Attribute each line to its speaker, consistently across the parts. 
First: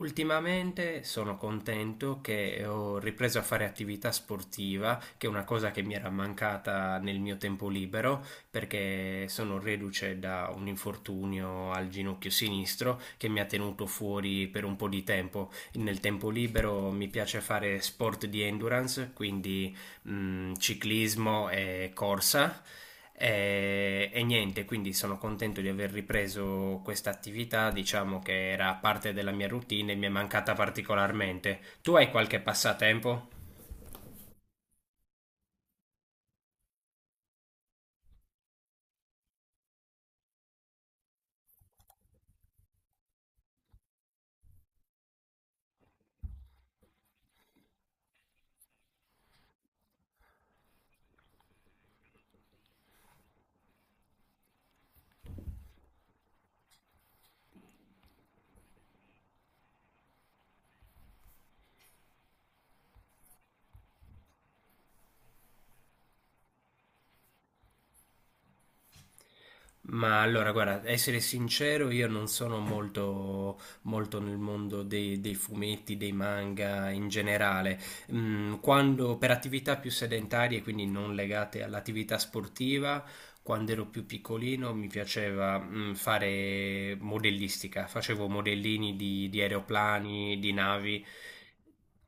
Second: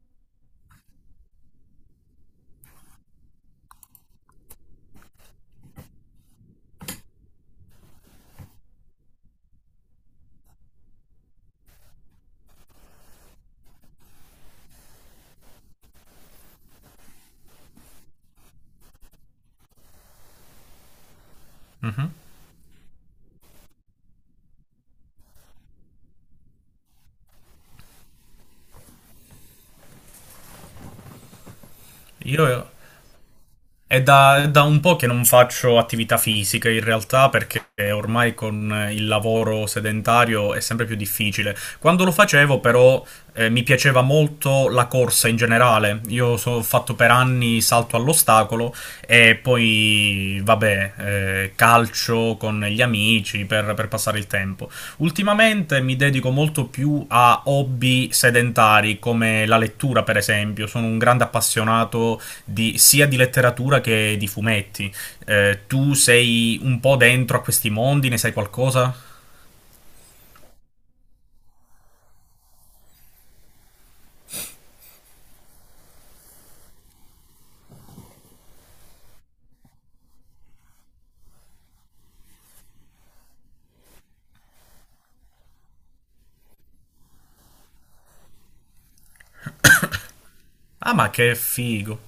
Speaker 1: Ultimamente sono contento che ho ripreso a fare attività sportiva, che è una cosa che mi era mancata nel mio tempo libero, perché sono reduce da un infortunio al ginocchio sinistro che mi ha tenuto fuori per un po' di tempo. Nel tempo libero mi piace fare sport di endurance, quindi ciclismo e
Speaker 2: Mhm.
Speaker 1: corsa. E niente, quindi sono contento di aver ripreso questa attività, diciamo che era parte della mia routine e mi è mancata particolarmente. Tu hai qualche
Speaker 2: Io
Speaker 1: passatempo?
Speaker 2: è da un po' che non faccio attività fisica in realtà perché ormai con il lavoro sedentario è sempre più difficile. Quando lo facevo però mi piaceva molto la corsa in generale. Ho fatto per anni salto all'ostacolo e poi vabbè, calcio con gli amici per passare il tempo. Ultimamente mi dedico molto più a hobby sedentari come la lettura, per esempio. Sono un grande appassionato sia di letteratura che di fumetti. Tu sei un po' dentro a questi mondi, ne sai qualcosa?
Speaker 1: Ma allora, guarda, essere sincero, io non sono molto, molto nel mondo dei fumetti, dei manga in generale. Quando, per attività più sedentarie, quindi non legate all'attività sportiva, quando ero più piccolino mi piaceva, fare modellistica. Facevo modellini di aeroplani, di
Speaker 2: Ah,
Speaker 1: navi
Speaker 2: ma che figo!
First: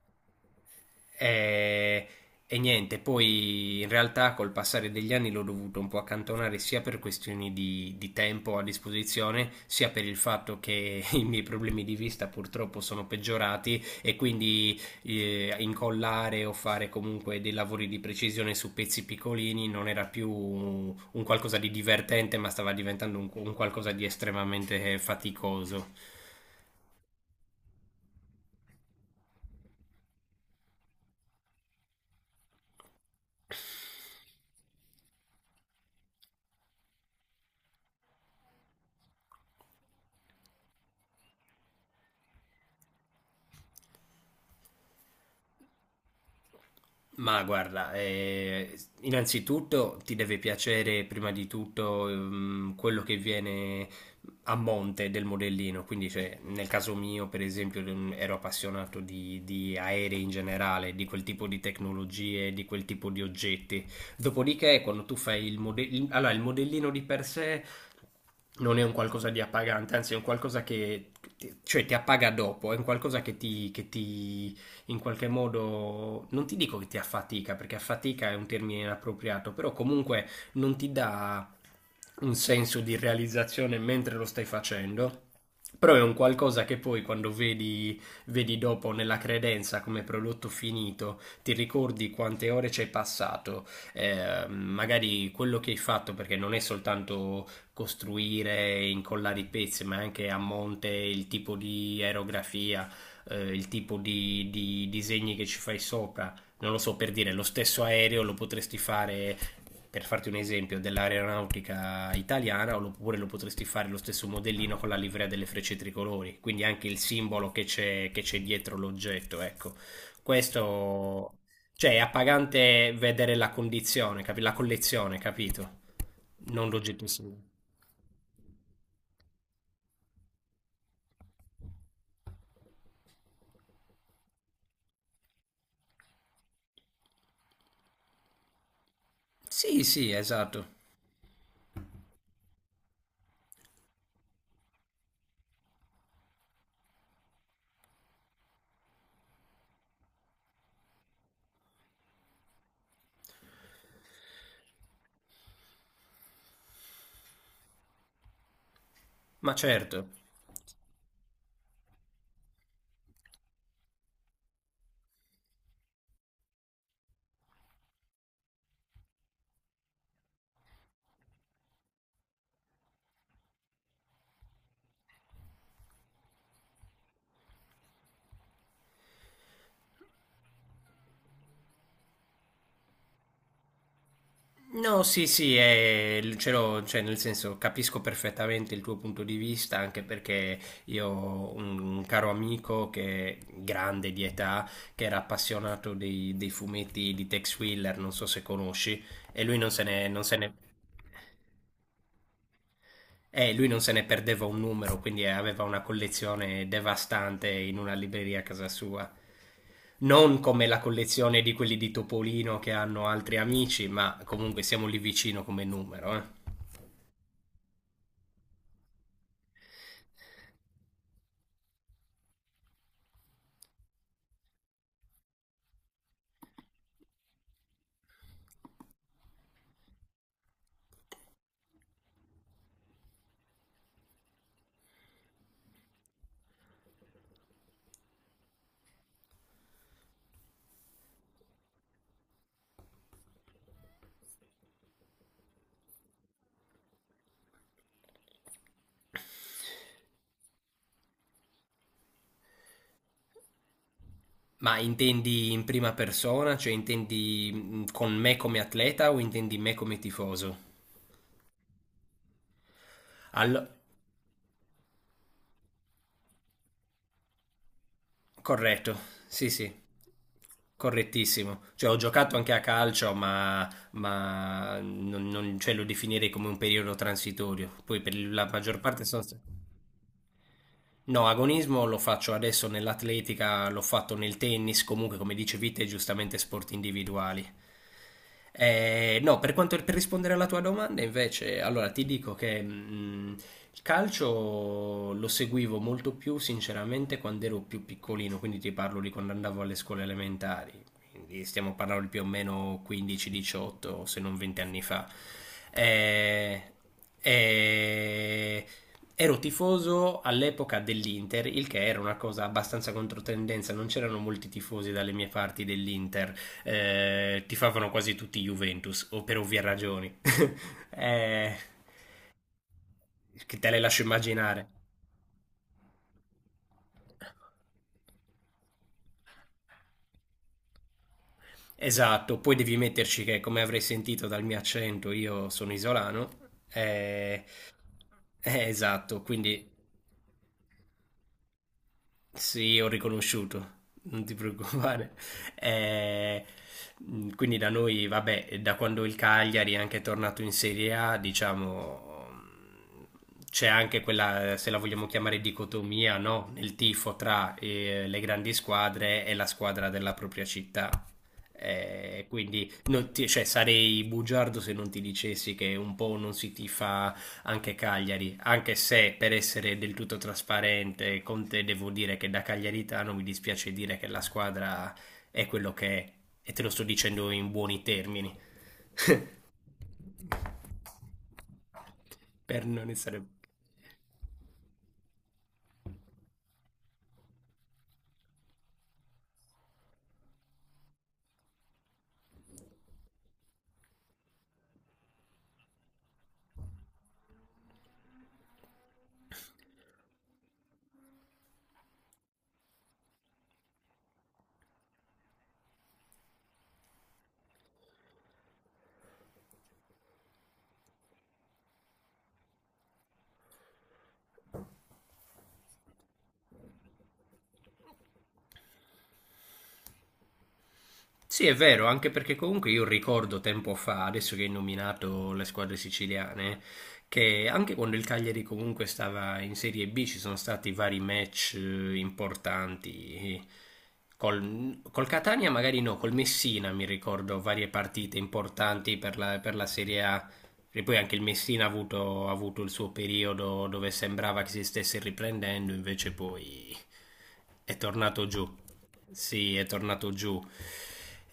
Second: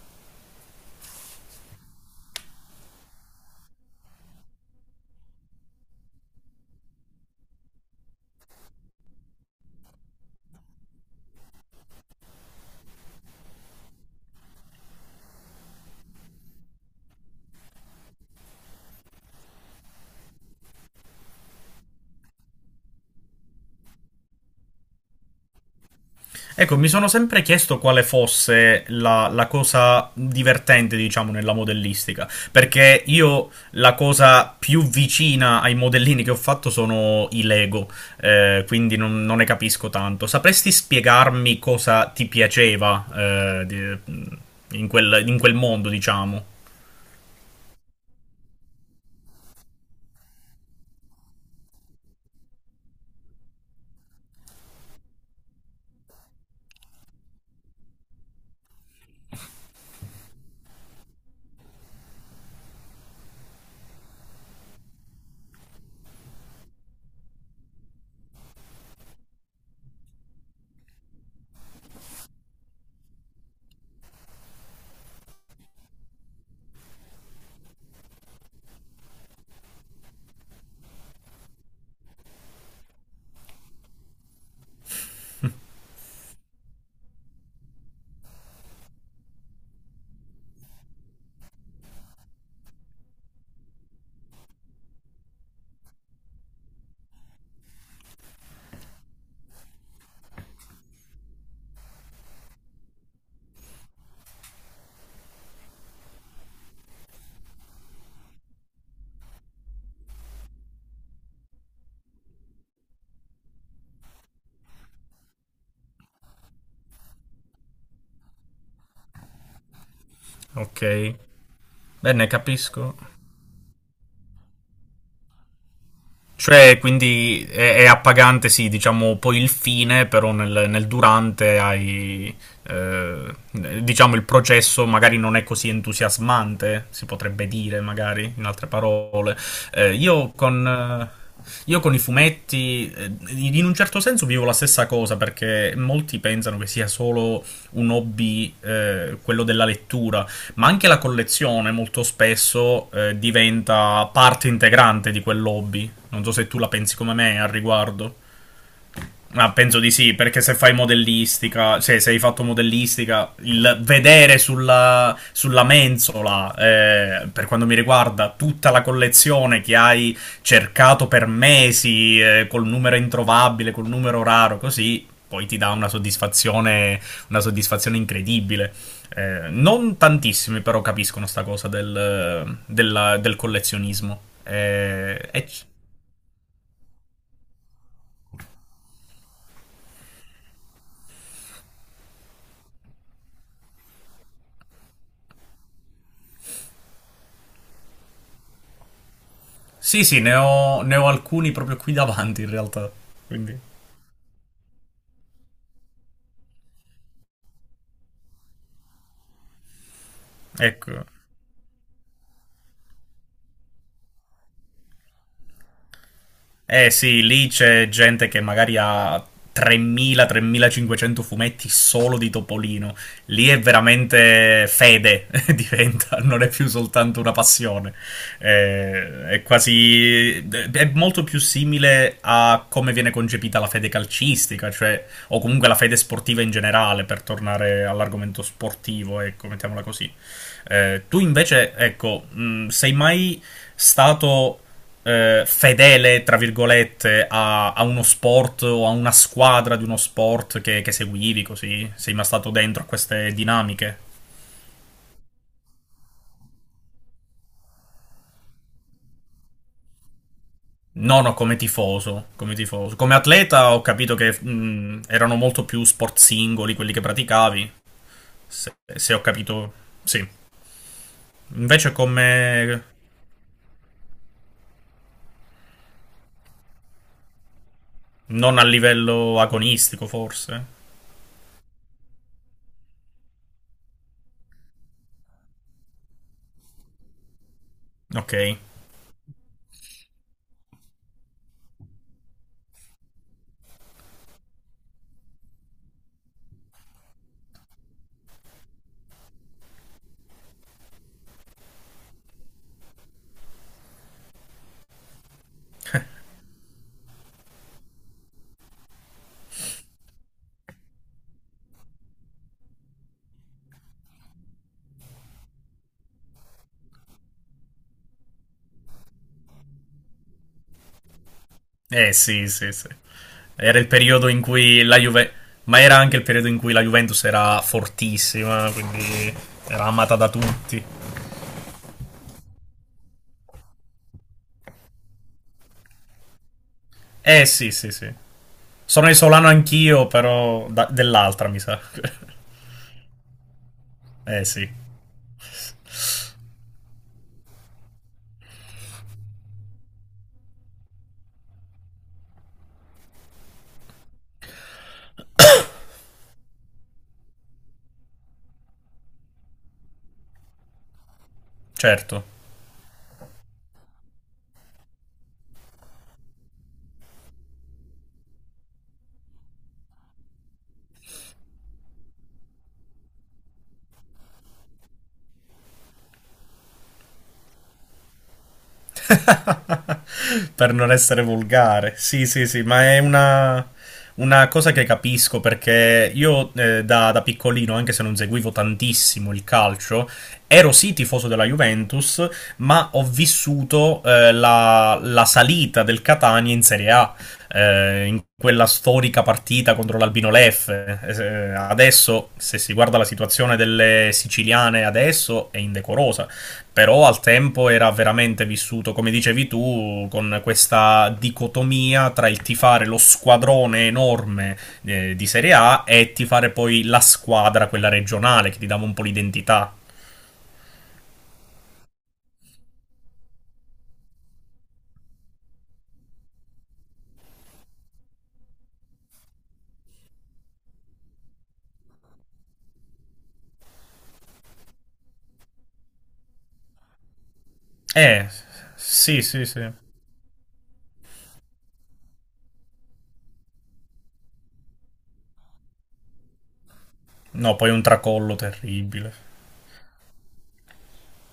Speaker 1: e, e niente, poi in realtà col passare degli anni l'ho dovuto un po' accantonare sia per questioni di tempo a disposizione, sia per il fatto che i miei problemi di vista purtroppo sono peggiorati e quindi incollare o fare comunque dei lavori di precisione su pezzi piccolini non era più un qualcosa di divertente, ma stava diventando un qualcosa di estremamente faticoso.
Speaker 2: Ecco, mi sono sempre chiesto quale fosse la cosa divertente, diciamo, nella modellistica, perché io la cosa più vicina ai modellini che ho fatto sono i Lego, quindi non ne capisco tanto. Sapresti spiegarmi cosa ti piaceva, eh, di- in in quel mondo, diciamo?
Speaker 1: Ma guarda, innanzitutto ti deve piacere prima di tutto quello che viene a monte del modellino, quindi cioè, nel caso mio per esempio ero appassionato di aerei in generale, di quel tipo di tecnologie, di quel tipo di oggetti. Dopodiché quando tu fai il modellino, allora il modellino di per sé non è un qualcosa di appagante, anzi è un qualcosa che cioè, ti appaga dopo, è un qualcosa che ti in qualche modo, non ti dico che ti affatica, perché affatica è un termine inappropriato, però comunque non ti dà un senso di realizzazione mentre lo stai facendo. Però è un qualcosa che poi quando vedi dopo nella credenza come prodotto finito, ti ricordi quante ore ci hai passato, magari quello che hai fatto, perché non è soltanto costruire, e incollare i pezzi, ma anche a monte il tipo di aerografia, il tipo di disegni che ci fai sopra. Non lo so, per dire, lo stesso aereo lo potresti fare, per farti un esempio, dell'aeronautica italiana, oppure lo potresti fare lo stesso modellino con la livrea delle frecce tricolori, quindi anche il simbolo che c'è dietro l'oggetto, ecco.
Speaker 2: Ok,
Speaker 1: Questo, cioè, è
Speaker 2: bene,
Speaker 1: appagante
Speaker 2: capisco.
Speaker 1: vedere la condizione, la collezione, capito? Non
Speaker 2: Cioè,
Speaker 1: l'oggetto singolo.
Speaker 2: quindi è appagante, sì, diciamo poi il fine, però nel durante eh, diciamo, il processo magari non è così entusiasmante, si potrebbe dire, magari, in altre parole.
Speaker 1: Sì,
Speaker 2: Eh,
Speaker 1: sì,
Speaker 2: io
Speaker 1: esatto.
Speaker 2: con... eh, Io con i fumetti, in un certo senso vivo la stessa cosa perché molti pensano che sia solo un hobby, quello della lettura, ma anche la collezione molto spesso diventa parte integrante di quel hobby. Non so se tu la pensi come me al riguardo.
Speaker 1: Ma
Speaker 2: Penso di
Speaker 1: certo.
Speaker 2: sì, perché se fai modellistica, cioè se hai fatto modellistica, il vedere sulla mensola, per quanto mi riguarda, tutta la collezione che hai cercato per mesi, col numero introvabile, col numero raro, così, poi ti dà una soddisfazione incredibile. Non tantissimi però capiscono sta cosa del collezionismo.
Speaker 1: No, sì, sì, è, ce l'ho, cioè, nel senso capisco perfettamente il tuo punto di vista, anche perché io ho un caro amico che è grande di età, che era appassionato dei fumetti di Tex Willer, non so se conosci, e lui non se
Speaker 2: Sì,
Speaker 1: ne,
Speaker 2: sì,
Speaker 1: non se ne-
Speaker 2: ne ho alcuni proprio qui davanti in realtà. Quindi,
Speaker 1: lui non se ne perdeva un numero, quindi aveva una collezione devastante in una libreria a casa sua. Non come la
Speaker 2: ecco.
Speaker 1: collezione di quelli di Topolino che hanno altri amici, ma comunque siamo lì vicino come numero, eh.
Speaker 2: Eh sì, lì c'è gente che magari ha 3.000-3.500 fumetti solo di Topolino. Lì è veramente fede, diventa, non è più soltanto una passione. È quasi... è molto più simile a come viene concepita la fede calcistica, cioè, o comunque la fede sportiva in generale, per tornare all'argomento sportivo, ecco, mettiamola così. Tu invece, ecco, sei mai stato fedele, tra virgolette, a uno sport o a una squadra di uno sport che seguivi così? Sei mai stato dentro a queste dinamiche?
Speaker 1: Ma intendi in prima persona, cioè intendi con me come atleta o intendi me come tifoso?
Speaker 2: No, no, come tifoso, come tifoso. Come
Speaker 1: Allo-
Speaker 2: atleta ho capito che erano molto più sport singoli quelli che praticavi,
Speaker 1: corretto,
Speaker 2: se ho
Speaker 1: sì,
Speaker 2: capito,
Speaker 1: sì,
Speaker 2: sì.
Speaker 1: correttissimo. Cioè
Speaker 2: Invece
Speaker 1: ho giocato anche a
Speaker 2: come
Speaker 1: calcio, ma cioè, lo definirei come un periodo transitorio. Poi per la
Speaker 2: non a
Speaker 1: maggior parte sono...
Speaker 2: livello agonistico, forse.
Speaker 1: No, agonismo lo faccio adesso nell'atletica, l'ho fatto nel tennis, comunque come dicevi te, giustamente sport individuali.
Speaker 2: Ok.
Speaker 1: No, per quanto, per rispondere alla tua domanda, invece, allora ti dico che il calcio lo seguivo molto più sinceramente quando ero più piccolino, quindi ti parlo di quando andavo alle scuole elementari. Quindi stiamo parlando di più o meno 15-18, se non 20 anni fa. Eh, eh, ero tifoso all'epoca dell'Inter, il che era una cosa abbastanza controtendenza, non c'erano molti tifosi dalle mie parti dell'Inter, tifavano quasi tutti Juventus, o per ovvie ragioni. Eh,
Speaker 2: Eh sì, sì, sì.
Speaker 1: che te le
Speaker 2: Era il
Speaker 1: lascio
Speaker 2: periodo in
Speaker 1: immaginare.
Speaker 2: cui la Juve... Ma era anche il periodo in cui la Juventus era fortissima, quindi era amata da tutti.
Speaker 1: Esatto, poi devi metterci che, come avrei sentito dal mio accento, io sono isolano. Eh,
Speaker 2: Eh sì, sì, sì.
Speaker 1: eh,
Speaker 2: Sono
Speaker 1: esatto,
Speaker 2: isolano
Speaker 1: quindi.
Speaker 2: anch'io, però da- dell'altra, mi sa.
Speaker 1: Sì, ho riconosciuto, non ti
Speaker 2: Eh sì,
Speaker 1: preoccupare. Eh, quindi da noi, vabbè, da quando il Cagliari è anche tornato in Serie A, diciamo, c'è anche quella, se la vogliamo chiamare dicotomia, no? Nel tifo tra le grandi squadre e la squadra della propria città.
Speaker 2: certo.
Speaker 1: Quindi non cioè, sarei bugiardo se non ti dicessi che un po' non si tifa anche Cagliari, anche se per essere del tutto trasparente con te devo dire che da cagliaritano mi dispiace dire che la squadra è quello che è e te lo sto dicendo in buoni termini,
Speaker 2: Per non essere volgare. Sì, sì, sì,
Speaker 1: per
Speaker 2: ma
Speaker 1: non
Speaker 2: è
Speaker 1: essere...
Speaker 2: una cosa che capisco perché io da piccolino, anche se non seguivo tantissimo il calcio, ero sì tifoso della Juventus, ma ho vissuto la salita del Catania in Serie A in quella storica partita contro l'Albino Leffe. Adesso, se si guarda la situazione delle siciliane adesso, è indecorosa. Però al tempo era veramente vissuto, come dicevi tu, con questa dicotomia tra il tifare lo squadrone enorme di Serie A e tifare poi la squadra, quella regionale, che ti dava un po' l'identità.
Speaker 1: Sì, è vero, anche perché comunque io ricordo tempo fa, adesso che hai nominato le squadre siciliane, che anche quando il Cagliari comunque stava in Serie B ci sono stati vari match importanti. Col Catania magari no, col Messina mi ricordo varie partite
Speaker 2: Eh,
Speaker 1: importanti per
Speaker 2: sì,
Speaker 1: la,
Speaker 2: sì,
Speaker 1: per la
Speaker 2: sì.
Speaker 1: Serie A. E poi anche il Messina ha avuto il suo periodo dove sembrava che si stesse riprendendo, invece poi
Speaker 2: No, poi
Speaker 1: è
Speaker 2: un
Speaker 1: tornato
Speaker 2: tracollo
Speaker 1: giù.
Speaker 2: terribile.
Speaker 1: Sì, è tornato giù.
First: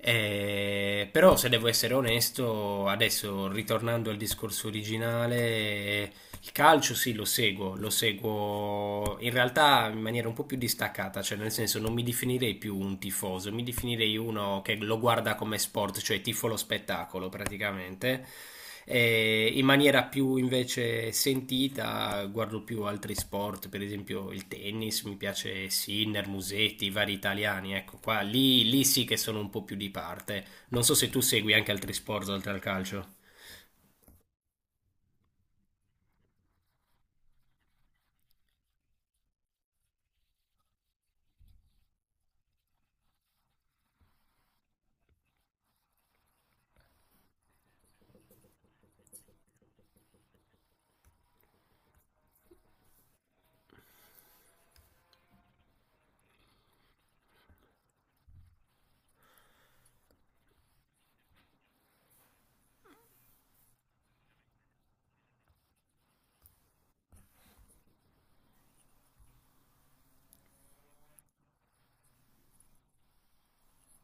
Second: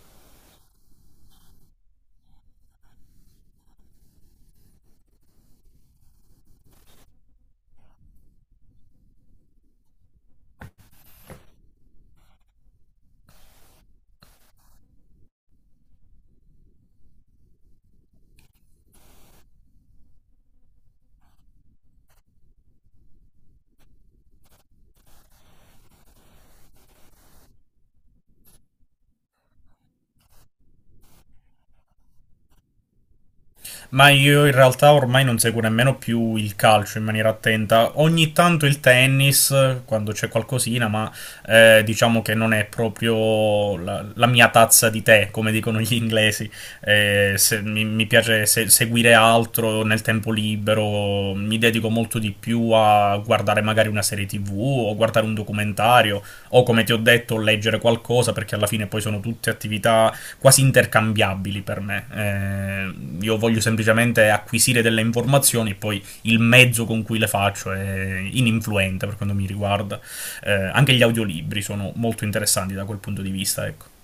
Speaker 1: Però se devo essere onesto, adesso ritornando al discorso originale, il calcio sì, lo seguo in realtà in maniera un po' più distaccata, cioè nel senso non mi definirei più un tifoso, mi definirei uno che lo guarda come sport, cioè tifo lo spettacolo praticamente. E in maniera più invece sentita guardo più altri sport, per esempio il tennis, mi piace Sinner, Musetti, i vari italiani, ecco qua, lì, lì sì che sono un po' più di parte. Non so se tu segui anche altri sport oltre al calcio.
Speaker 2: Ma io in realtà ormai non seguo nemmeno più il calcio in maniera attenta. Ogni tanto il tennis, quando c'è qualcosina, ma diciamo che non è proprio la mia tazza di tè, come dicono gli inglesi, mi piace seguire altro nel tempo libero, mi dedico molto di più a guardare magari una serie TV o guardare un documentario o come ti ho detto leggere qualcosa perché alla fine poi sono tutte attività quasi intercambiabili per me. Io voglio semplicemente acquisire delle informazioni e poi il mezzo con cui le faccio è ininfluente per quanto mi riguarda. Anche gli audiolibri sono molto interessanti da quel punto di vista, ecco.